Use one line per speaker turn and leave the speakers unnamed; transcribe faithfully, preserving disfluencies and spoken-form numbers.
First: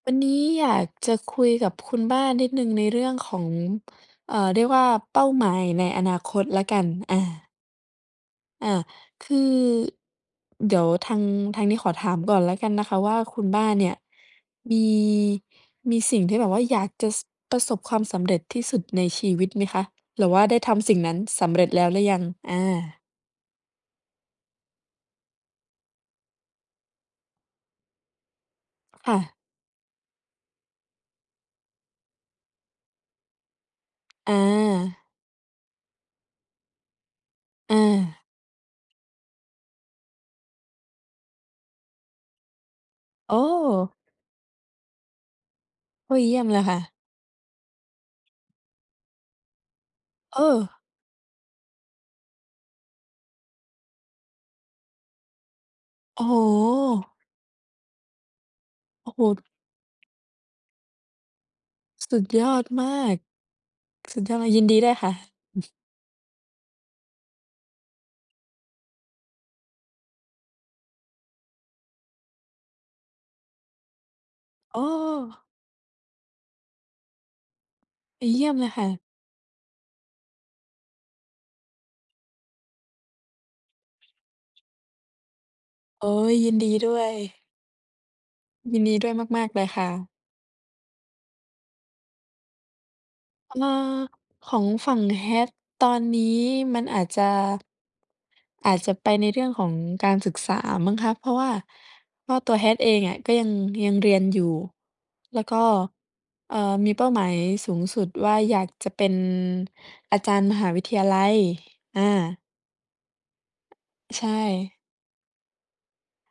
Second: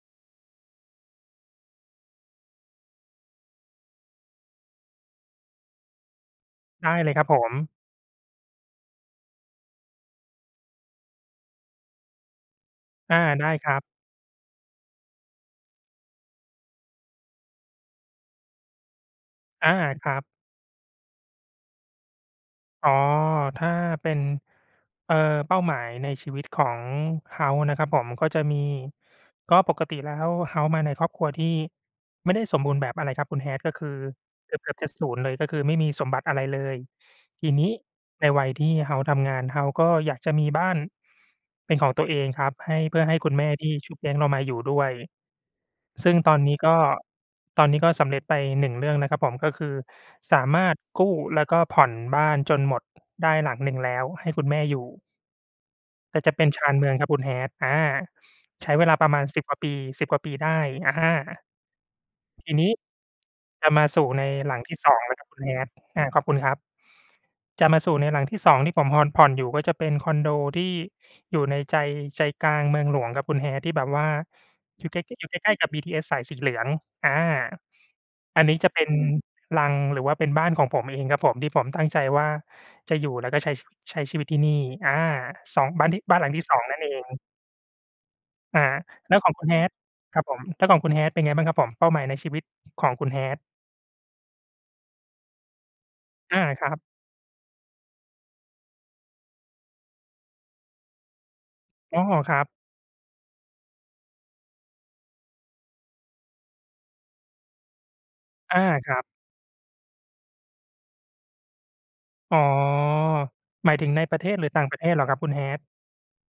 วันนี้อยากจะคุยกับคุณบ้านนิดหนึ่งในเรื่องของ เอ่อ เรียกว่าเป้าหมายในอนาคตละกัน
ได้เล
อ
ยครับผ
า
ม
อา คือ เดี๋ยวทาง ทางนี้ขอถามก่อนแล้วกันนะคะว
อ
่า
า
คุ
ไ
ณ
ด้
บ้
ค
า
ร
น
ับ
เนี่ย มี มีสิ่งที่แบบว่าอยากจะ ซ ประสบความสำเร็จที่สุดในชีวิตไหม
อา
คะ?
ครั
ห
บ
รือว่าได้ทำสิ่งนั้นสำเร็จแล้วหรือยัง? อ
อ๋อ
า
ถ้าเป็น เอ่อ เป้าหมายในชีวิตของเฮาส์นะครับผม ก็จะมี
ค่ะ
ก็ปกติแล้วเฮาส์มาในครอบครัวที่ไม่ได้สมบูรณ์แบบอะไรครับคุณ hat ก็คือ
อ
เกือบ เกือบจะ
า
ศูนย์ เลย ก็คือไม่มีสมบัติอะไรเลย ทีนี้
อา
ในวัยที่เฮ้าส์ทำงาน เฮาส์ก็อยากจะมีบ้าน เป็นของตัวเองครับ ให้ เพื่อให้คุ
โอ
ณ
้!
แม่ที่ชุบเลี้ยงเรามาอยู่ด้วย ซ
โ
ึ
อ
่
้
ง
เ
ต
ยี
อ
่
น
ยม
นี
เ
้
ลย
ก
ค่
็
ะ
ตอนนี้ก็สำเร็จไปหนึ่งเรื่องนะครับผม ก็คือส
เอ
ามารถ
อ!
กู้แล้วก็ผ่อนบ้านจนหมดได้หลังหนึ่งแล้วให้คุณแม่อยู่ แต
โอ
่
้
จ
โ
ะเป็นชานเมืองครับ
ฮ!
คุณ hat อ่า ใช้เวลาป
โอ
ร
้
ะม
โ
า
ฮ!
ณ สิบ กว่าปี สิบ กว่าปีได้ อะฮะ
ส สุดย
ที
อ
่น
ด
ี้
มาก
จะมาสู่
สุ
ใ
ด
น
ยอด
หลั
ยิ
ง
น
ท
ด
ี
ี
่
ด
ส
้ว
อ
ย
ง
ค
แ
่
ล
ะ
้วครับคุณ
อื
hat
ม
อ่า ขอบคุณครับ จะมาสู่ในหลังที่ สอง ที่ผมฮอน ผ่อนอยู่ก็จะเป็นคอนโดที่อยู่ในใจ ใจกลางเมืองหลวงครับคุณ hat ที่แบบว่า
โอ
อย
้!
ู่ใกล้ ๆ อยู่ใกล้ ๆ กับบีทีเอสสายสีเหลือง อ่า
ดีเย
อั
ี
น
่
น
ย
ี
ม
้
เล
จะ
ย
เป
ค
็
่
น
ะ
รัง หรือว่าเป็นบ้านของผมเองครับผม ที่ผมตั้งใจว่าจะอยู่แล้วก็ใช้ ใช้ชีวิตที่นี่ อา สอง บ้าน
โอ้!
บ้านหลังที
ย
่ ส
ิน
อง
ดี
นั่น
ด
เอ
้ว
ง
ย
อ่า
ยินดีด้
แ
ว
ล
ย
้วของ
ม
คุ
า
ณ
ก ๆ เลย
hat
ค่ะ
ครับผม แล้วของคุณ hat เป็นไงบ้างครับผม เป้าหมายในชีวิตของคุณ hat?
อ่า ของฝั่ง hat ตอนนี
อ
้
า ครั
มั
บ
นอาจจะ อาจจะไปในเรื่องของการศึกษามั้งคะ เพราะว่า
อ๋อ
เพ
ค
รา
ร
ะ
ับ
ตัว hat เองอะ ก็ยัง ยังเรียนอยู่ แล้วก็ เอ่อ มีเป้าหมายสูงสุดว่า
อ
อย
า
ากจ
ค
ะ
รั
เป
บ
็นอาจารย์มหาวิทยาลัย อา
อ๋อ หมายถึงในปร
ใ
ะ
ช
เทศ หรือต่าง
่
ประเทศเหรอครับ? คุณ hat